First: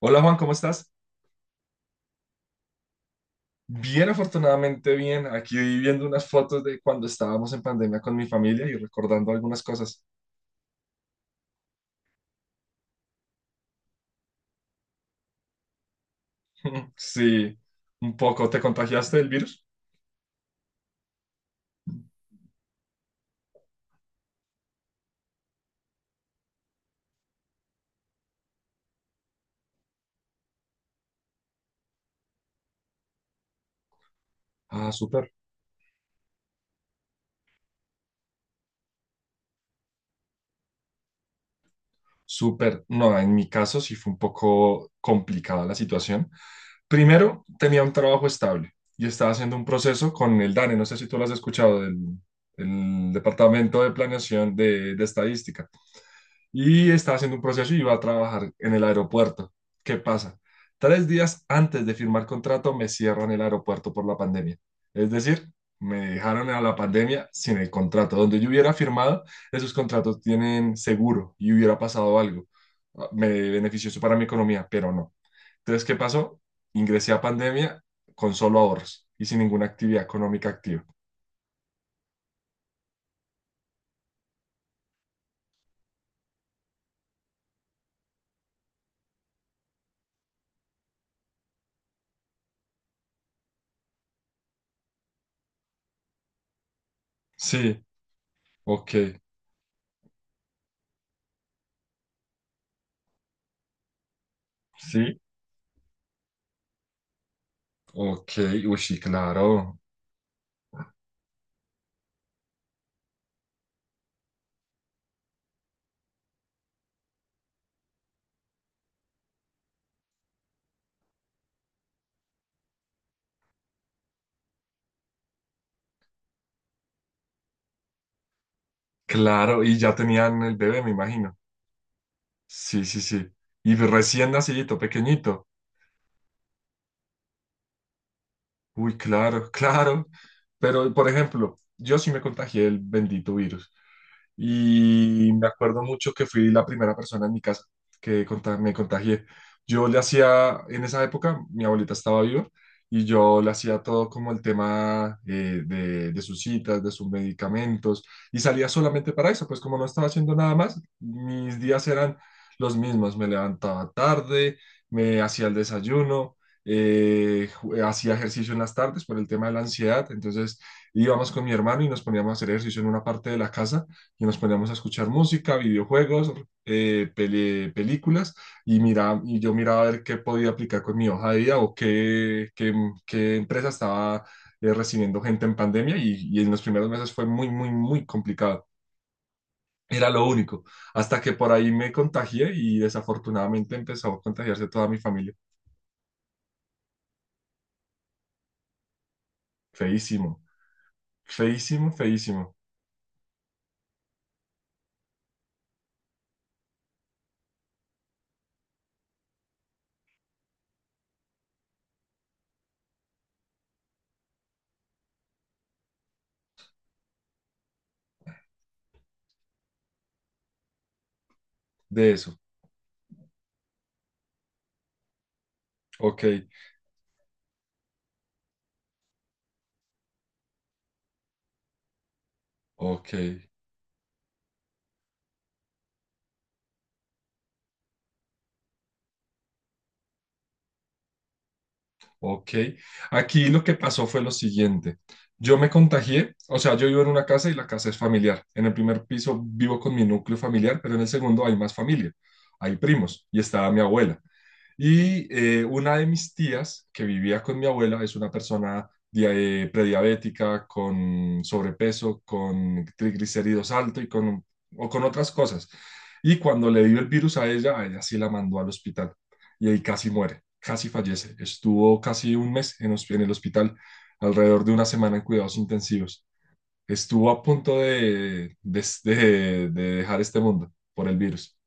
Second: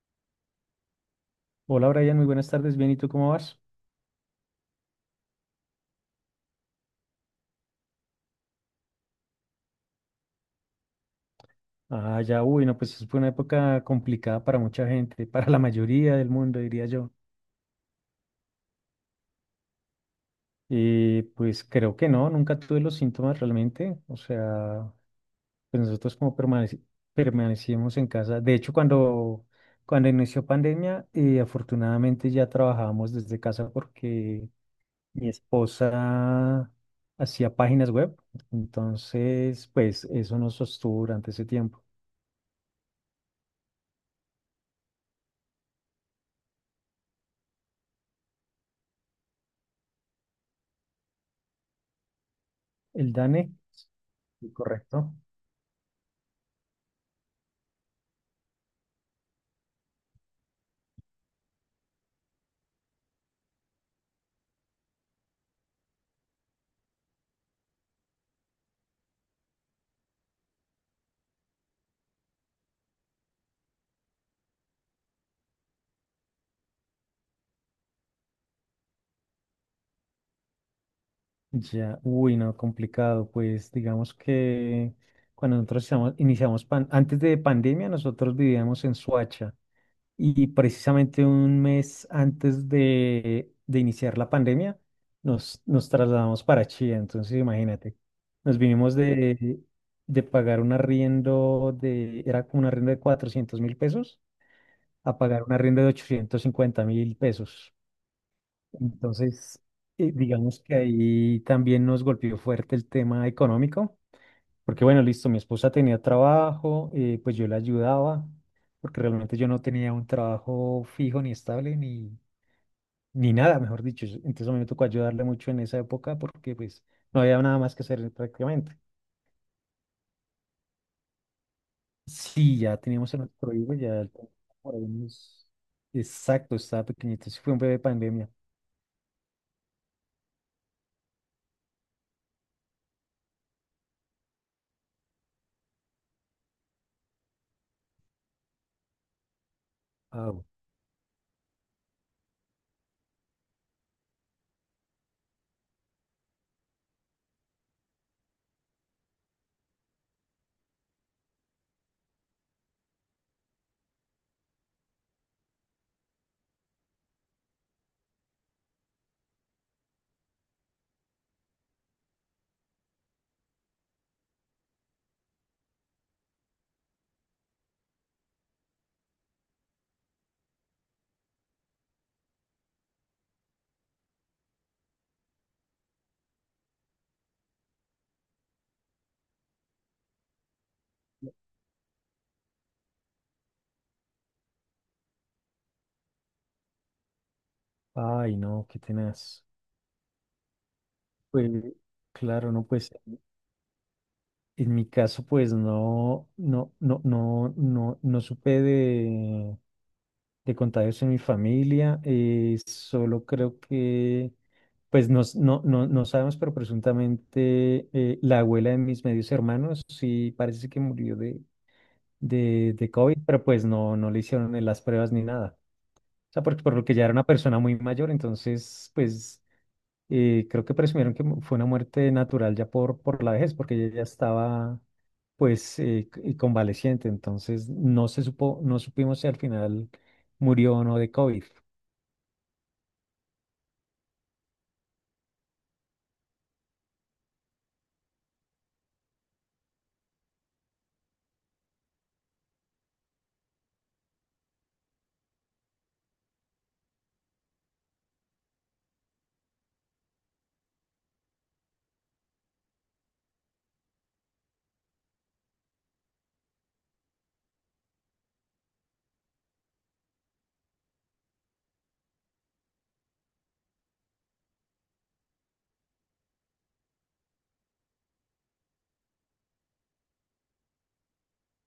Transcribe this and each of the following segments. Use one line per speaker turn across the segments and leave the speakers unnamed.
Hola Juan, ¿cómo estás?
Hola Brian, muy buenas tardes. Bien, ¿y tú cómo vas?
Bien, afortunadamente bien. Aquí viendo unas fotos de cuando estábamos en pandemia con mi familia y recordando algunas cosas.
Ah, ya, uy, no, pues fue una época complicada para mucha gente, para la mayoría del mundo, diría yo.
Sí, un poco. ¿Te contagiaste del virus?
Y pues creo que no, nunca tuve los síntomas realmente. O sea, pues nosotros como permanecimos en casa. De hecho, cuando inició pandemia, afortunadamente ya trabajábamos desde casa porque
Ah,
mi
súper.
esposa hacía páginas web. Entonces, pues eso nos sostuvo durante ese tiempo.
Súper, no, en mi caso sí fue un poco complicada la situación. Primero, tenía un trabajo estable y estaba haciendo un proceso con el DANE, no sé si tú lo has escuchado, del,
El
el
DANE,
Departamento de
sí,
Planeación de
correcto.
Estadística y estaba haciendo un proceso y iba a trabajar en el aeropuerto. ¿Qué pasa? Tres días antes de firmar contrato me cierran el aeropuerto por la pandemia. Es decir, me dejaron a la pandemia sin el contrato. Donde yo hubiera firmado, esos contratos tienen seguro y hubiera pasado algo. Ah, me benefició eso para mi economía, pero no. Entonces, ¿qué pasó? Ingresé a pandemia con solo ahorros y sin ninguna actividad económica activa.
Ya, uy, no, complicado. Pues digamos que cuando nosotros antes de pandemia, nosotros vivíamos en Suacha y precisamente un mes antes de iniciar la pandemia, nos trasladamos para Chía. Entonces,
Sí,
imagínate, nos vinimos
ok,
de pagar un arriendo de, era como un arriendo de 400.000 pesos,
sí,
a pagar un arriendo de 850.000 pesos.
ok, uy, sí,
Entonces,
claro.
digamos que ahí también nos golpeó fuerte el tema económico, porque bueno, listo, mi esposa tenía trabajo, pues yo la ayudaba, porque realmente yo no tenía un trabajo fijo ni estable, ni nada, mejor dicho. Entonces a mí me tocó ayudarle mucho en esa época porque pues no había nada más que hacer prácticamente.
Claro, y ya tenían el bebé, me imagino.
Sí, ya
Sí, sí,
teníamos el
sí.
nuestro hijo,
Y
ya él
recién
por
nacidito,
ahí
pequeñito.
unos- Exacto, estaba pequeñito, sí fue un bebé pandemia.
Uy, claro, claro. Pero, por ejemplo, yo sí me contagié el bendito virus. Y me acuerdo mucho que fui la primera persona en mi casa que me contagié. Yo le
Au.
hacía, en esa época, mi abuelita estaba viva y yo le hacía todo como el tema de sus citas, de sus medicamentos y salía solamente para eso, pues como no estaba haciendo nada más, mis días eran los mismos, me levantaba tarde, me hacía el desayuno. Hacía ejercicio en las tardes por el tema de la ansiedad, entonces íbamos con mi hermano y nos poníamos a hacer ejercicio en una parte de la casa y nos poníamos a escuchar música, videojuegos, películas y, mira, y yo miraba a ver qué podía aplicar con mi hoja de vida o qué empresa estaba recibiendo gente en pandemia y en los primeros meses fue muy, muy, muy complicado. Era lo único, hasta que por ahí me contagié y desafortunadamente empezó a contagiarse toda mi familia.
Ay, no, qué tenaz.
Feísimo,
Pues,
feísimo,
claro,
feísimo
no, pues en mi caso, pues no supe de contagios en mi familia. Solo creo que, pues no, no sabemos, pero presuntamente la abuela de mis medios hermanos sí parece que murió de,
de eso.
de, de COVID, pero pues no le hicieron las pruebas ni nada.
Ok,
O sea, porque por lo que ya era una persona muy mayor, entonces, pues. Y creo que presumieron que fue una muerte natural ya por,
ok.
por la vejez, porque ella ya estaba pues y convaleciente. Entonces no se supo, no supimos si al final murió o no de COVID.
Ok. Aquí lo que pasó fue lo siguiente. Yo me contagié, o sea, yo vivo en una casa y la casa es familiar. En el primer piso vivo con mi núcleo familiar, pero en el segundo hay más familia, hay primos y estaba mi abuela. Y una de mis tías que vivía con mi abuela es una persona prediabética, con sobrepeso, con triglicéridos alto y con, o con otras cosas. Y cuando le dio el virus a ella sí la mandó al hospital y ahí casi muere, casi fallece. Estuvo casi un mes en el hospital, alrededor de una semana en cuidados intensivos. Estuvo a punto de dejar este mundo por el virus.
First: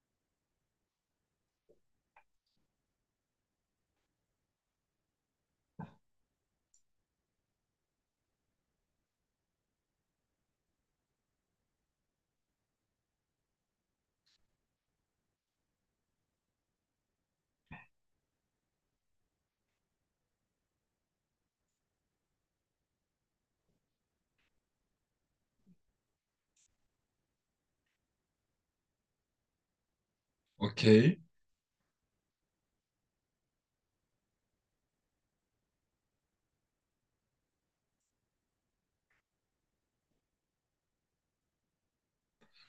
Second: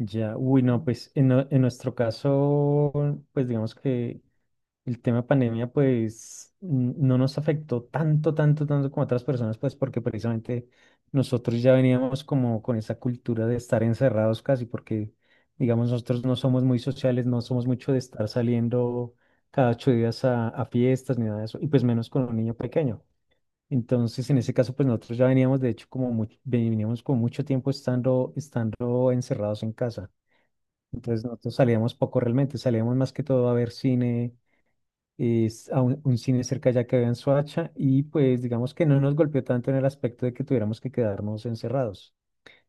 Ya, uy, no, pues en nuestro caso, pues digamos que el tema pandemia, pues, no nos afectó tanto, tanto, tanto como otras personas, pues, porque precisamente nosotros ya veníamos como con esa cultura de estar encerrados casi, porque, digamos, nosotros no somos muy sociales, no somos mucho de estar saliendo cada 8 días a fiestas ni nada de eso, y pues menos con un niño pequeño. Entonces, en ese caso, pues nosotros ya veníamos, de hecho, como mucho, veníamos con mucho tiempo estando encerrados en casa.
Ok,
Entonces, nosotros salíamos poco realmente, salíamos más que todo a ver cine es a un cine cerca ya que había en Soacha, y pues digamos que no nos golpeó tanto en el aspecto de que tuviéramos que quedarnos encerrados,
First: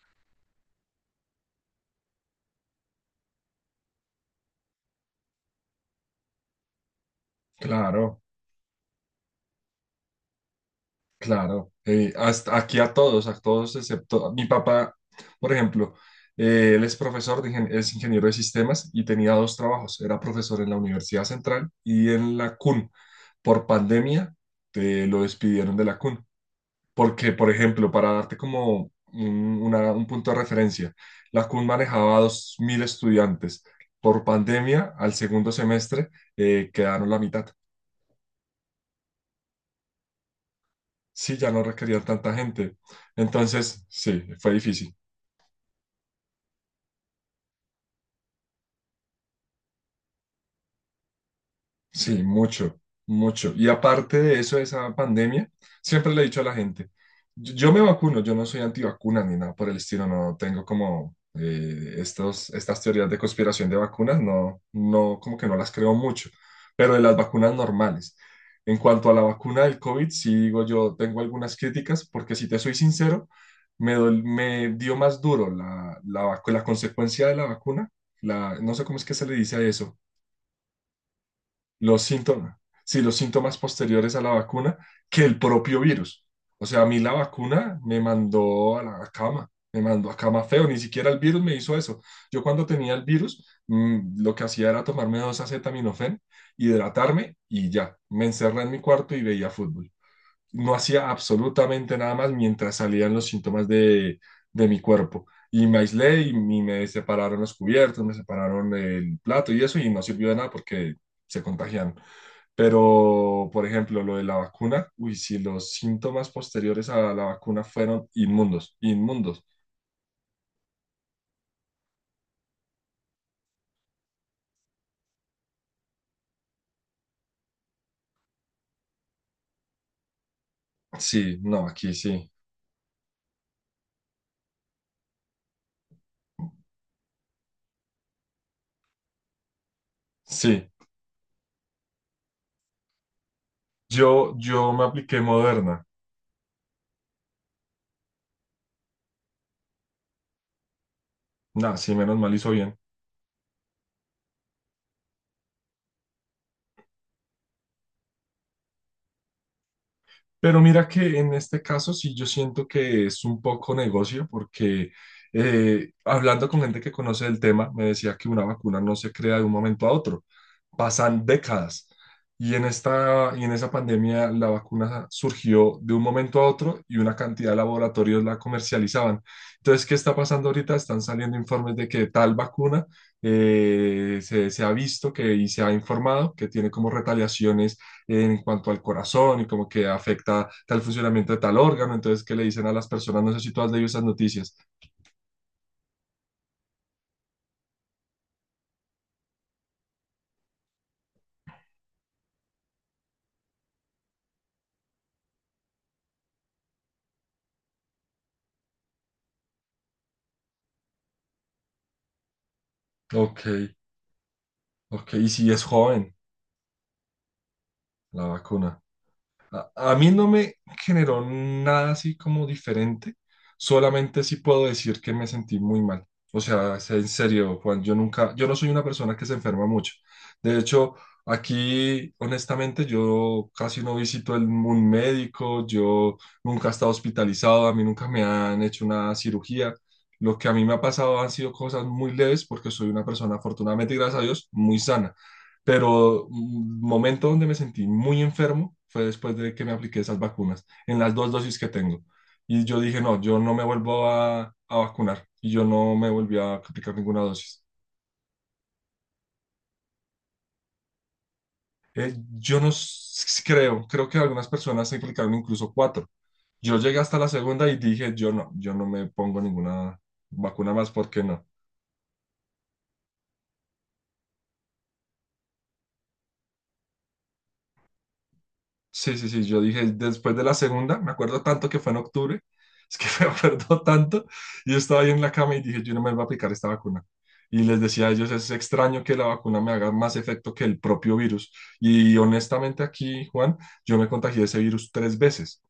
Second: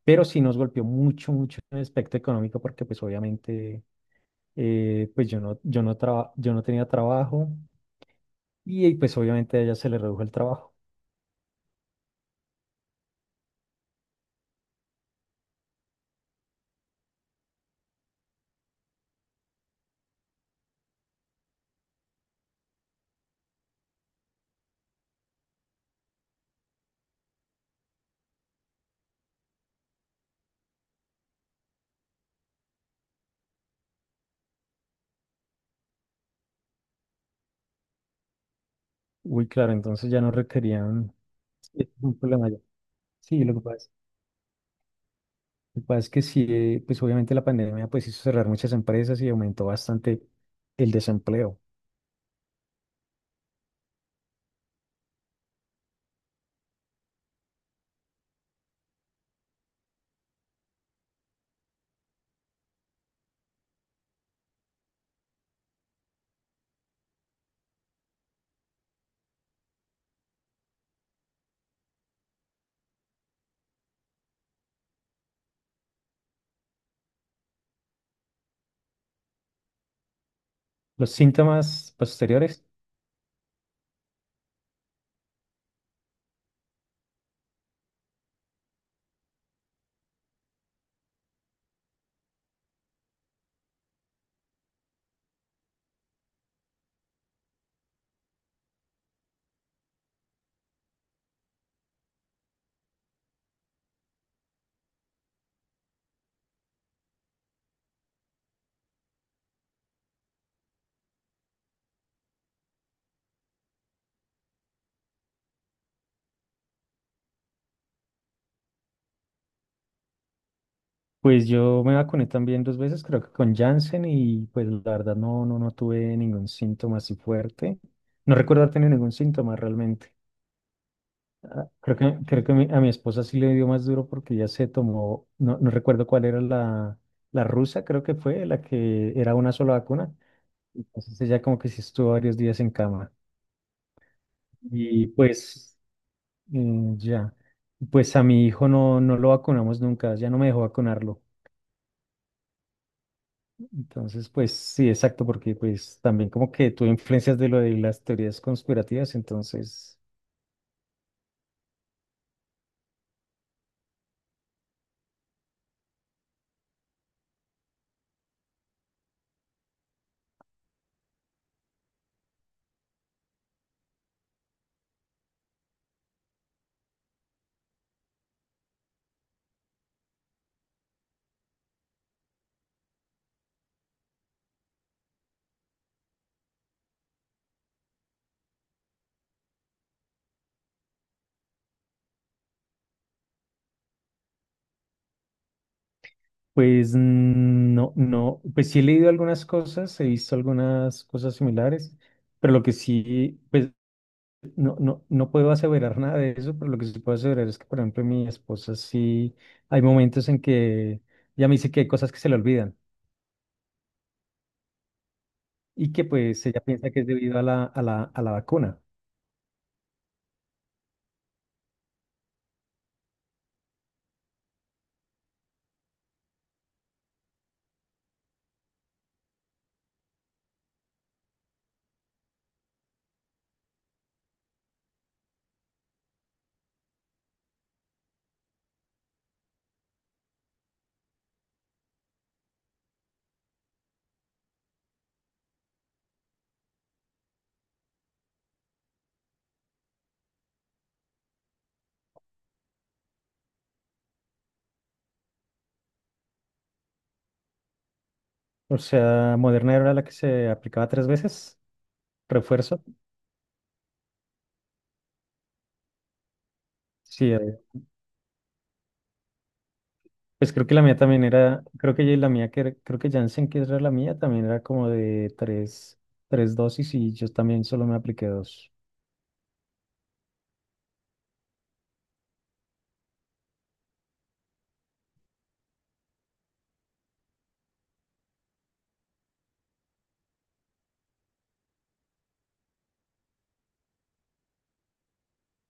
pero sí nos golpeó mucho, mucho en el aspecto económico porque pues obviamente pues yo no tenía trabajo,
claro.
y pues obviamente a ella se le redujo el trabajo.
Claro, hasta aquí a todos excepto mi papá, por ejemplo, él es profesor, es ingeniero de sistemas y tenía dos trabajos, era profesor en la Universidad Central y en la CUN. Por pandemia te lo despidieron de la CUN, porque, por ejemplo, para darte como un punto de referencia, la CUN manejaba 2000 estudiantes. Por pandemia, al segundo semestre, quedaron la mitad.
Uy, claro, entonces ya no requerían.
Sí, ya no
Sí,
requerían
un
tanta
problema ya.
gente.
Sí, lo que
Entonces,
pasa,
sí, fue difícil.
lo que pasa es que sí, pues obviamente la pandemia pues hizo cerrar muchas empresas y aumentó bastante el desempleo.
Sí, mucho, mucho. Y aparte de eso, de esa pandemia, siempre le he dicho a la gente, yo me vacuno, yo no soy antivacuna ni nada por el estilo, no tengo como estas teorías de conspiración de vacunas, no, no, como que no las creo mucho, pero de las vacunas normales. En cuanto a la vacuna del COVID, sí digo yo, tengo algunas críticas, porque si te soy sincero, me dio más duro la consecuencia de la vacuna, la, no sé cómo es que se le dice a eso,
Los síntomas
los síntomas,
posteriores.
sí, los síntomas posteriores a la vacuna que el propio virus. O sea, a mí la vacuna me mandó a la cama, me mandó a cama feo, ni siquiera el virus me hizo eso. Yo cuando tenía el virus, lo que hacía era tomarme 2 acetaminofén, hidratarme y ya, me encerré en mi cuarto y veía fútbol. No hacía absolutamente nada más mientras salían los síntomas de mi cuerpo. Y me aislé y me separaron los cubiertos, me separaron el plato y eso, y no sirvió de nada porque se contagiaron. Pero, por ejemplo, lo de la vacuna, uy, si los síntomas posteriores a la vacuna fueron inmundos, inmundos.
Pues yo me vacuné también dos veces, creo que con Janssen, y pues la verdad no tuve ningún síntoma así fuerte. No recuerdo haber tenido ningún síntoma realmente.
Sí, no,
Ah,
aquí
Creo que,
sí,
creo que mi- a mi esposa sí le dio más duro porque ella se tomó, no recuerdo cuál era la rusa, creo que fue la que era una sola vacuna.
sí.
Entonces ella como que sí estuvo varios días en cama.
Yo me
Y
apliqué
pues
Moderna.
ya, pues a mi hijo no lo vacunamos nunca, ya no me dejó vacunarlo.
Nah, sí, menos mal hizo bien.
Entonces, pues sí, exacto, porque pues también como que tuve influencias de lo de las teorías conspirativas, entonces,
Pero mira que en este caso sí yo siento que es un poco negocio porque hablando con gente que conoce el tema, me decía que una vacuna no se crea de un momento a otro, pasan décadas. Y en esta, y en esa pandemia la vacuna surgió de un momento a otro y una cantidad de laboratorios la comercializaban. Entonces, ¿qué está pasando ahorita? Están saliendo informes de que tal vacuna se ha visto que, y se ha informado que tiene como retaliaciones en cuanto al corazón y como que afecta tal funcionamiento de tal órgano, entonces qué le dicen a las personas, no sé si tú has leído esas noticias.
pues no, no, pues sí he leído algunas cosas, he visto algunas cosas similares, pero lo que sí, pues no puedo aseverar nada de eso, pero lo que sí puedo aseverar es que, por ejemplo, mi esposa sí, hay momentos en que ella me dice que hay cosas que se le olvidan
Ok, ok, y si es
y que
joven
pues ella piensa que es debido a la, a la, a
la
la vacuna.
vacuna. A mí no me generó nada así como diferente, solamente sí puedo decir que me sentí muy mal. O sea, es en serio, Juan, yo nunca, yo no soy una persona que se enferma mucho. De hecho, aquí, honestamente, yo casi no visito el, un médico, yo nunca he estado hospitalizado, a mí nunca me han hecho una cirugía. Lo que a mí me ha pasado han sido cosas muy leves porque soy una persona, afortunadamente, y gracias a Dios, muy sana, pero un momento donde me sentí muy enfermo fue después de que me apliqué esas vacunas, en las 2 dosis que tengo. Y yo dije, no, yo no me vuelvo a vacunar. Y yo no me volví a aplicar ninguna dosis.
O sea, Moderna era la que se aplicaba tres veces,
Yo no
refuerzo.
s- creo, creo que algunas personas se aplicaron incluso cuatro. Yo llegué hasta
Sí,
la segunda y dije, yo no, yo no me pongo ninguna
pues creo
vacuna
que la
más,
mía
¿por qué
también
no?
era, creo que ya la mía, creo que Janssen, que era la mía, también era como de tres dosis, y yo también solo me apliqué dos.
Sí, sí, sí, yo dije después de la segunda, me acuerdo tanto que fue en octubre, es que me acuerdo tanto, y yo estaba ahí en la cama y dije, yo no me voy a aplicar esta vacuna. Y les decía a ellos, es extraño que la vacuna me haga más efecto que el propio virus. Y honestamente aquí, Juan, yo me contagié de ese virus 3 veces,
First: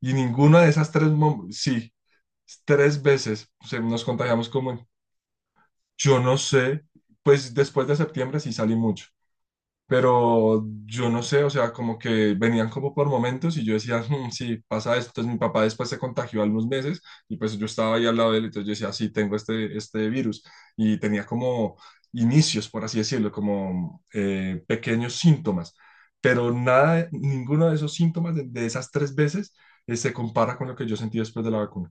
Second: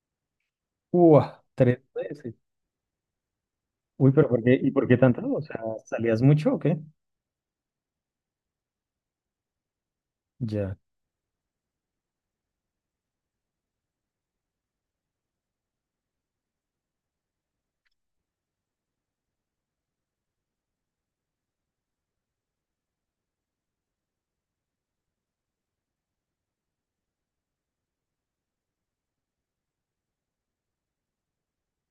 y ninguna de esas 3,
¡Uah! Tres
sí,
veces.
3 veces, o sea, nos
Uy, pero ¿por
contagiamos
qué? ¿Y
como,
por qué tanto? O sea,
yo
¿salías
no
mucho o qué?
sé, pues después de septiembre sí salí mucho. Pero
Ya,
yo no sé, o sea, como que venían como por momentos y yo decía, "Hmm, sí, pasa esto". Entonces mi papá después se contagió a unos meses y pues yo estaba ahí al lado de él, entonces yo decía, sí, tengo este, este virus. Y tenía como inicios, por así decirlo, como pequeños síntomas. Pero nada, ninguno de esos síntomas de esas tres veces se compara con lo que yo sentí después de la vacuna.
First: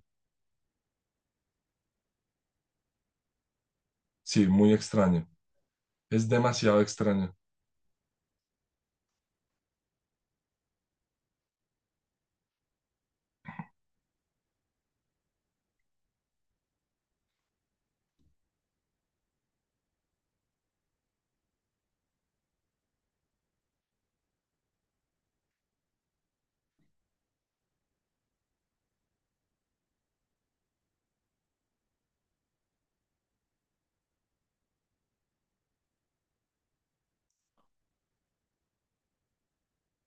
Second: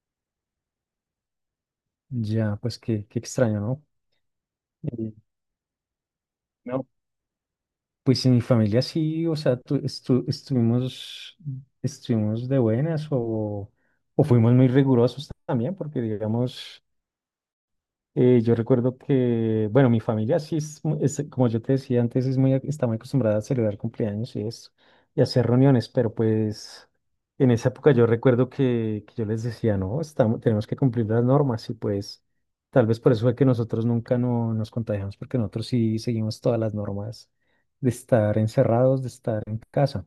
ya, pues qué extraño, ¿no?
Sí, muy
Eh,
extraño. Es demasiado
no,
extraño.
pues en mi familia sí, o sea, estuvimos de buenas, o fuimos muy rigurosos también, porque digamos... yo recuerdo que, bueno, mi familia sí es, es, como yo te decía antes, es está muy acostumbrada a celebrar cumpleaños y eso, y hacer reuniones, pero pues en esa época yo recuerdo que yo les decía, no, tenemos que cumplir las normas, y pues tal vez por eso fue que nosotros nunca no, nos contagiamos, porque nosotros sí seguimos todas las normas de estar encerrados, de estar en casa.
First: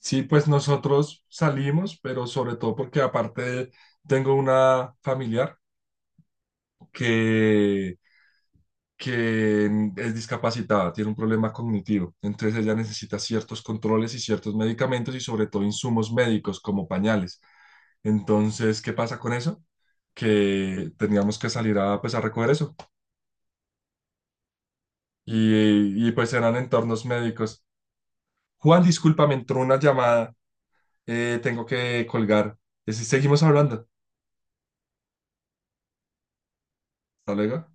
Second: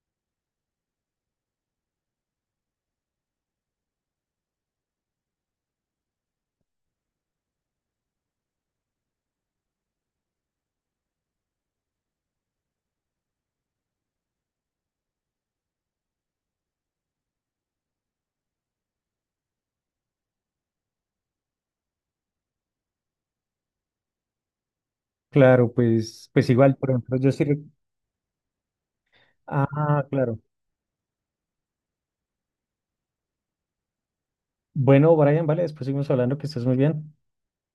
Sí, pues nosotros salimos, pero sobre todo porque aparte tengo una familiar que, que es discapacitada, tiene un problema cognitivo, entonces ella necesita ciertos controles y ciertos medicamentos y sobre todo insumos médicos como pañales. Entonces, ¿qué pasa con eso? Que teníamos que salir a, pues, a recoger eso
Claro,
y,
pues,
pues
pues
eran
igual, por
entornos
ejemplo,
médicos. Juan, disculpa, me entró una
Ah,
llamada,
claro.
tengo que colgar. Sí, seguimos hablando.
Bueno, Brian, vale, después seguimos hablando, que estés muy bien.
Hasta luego.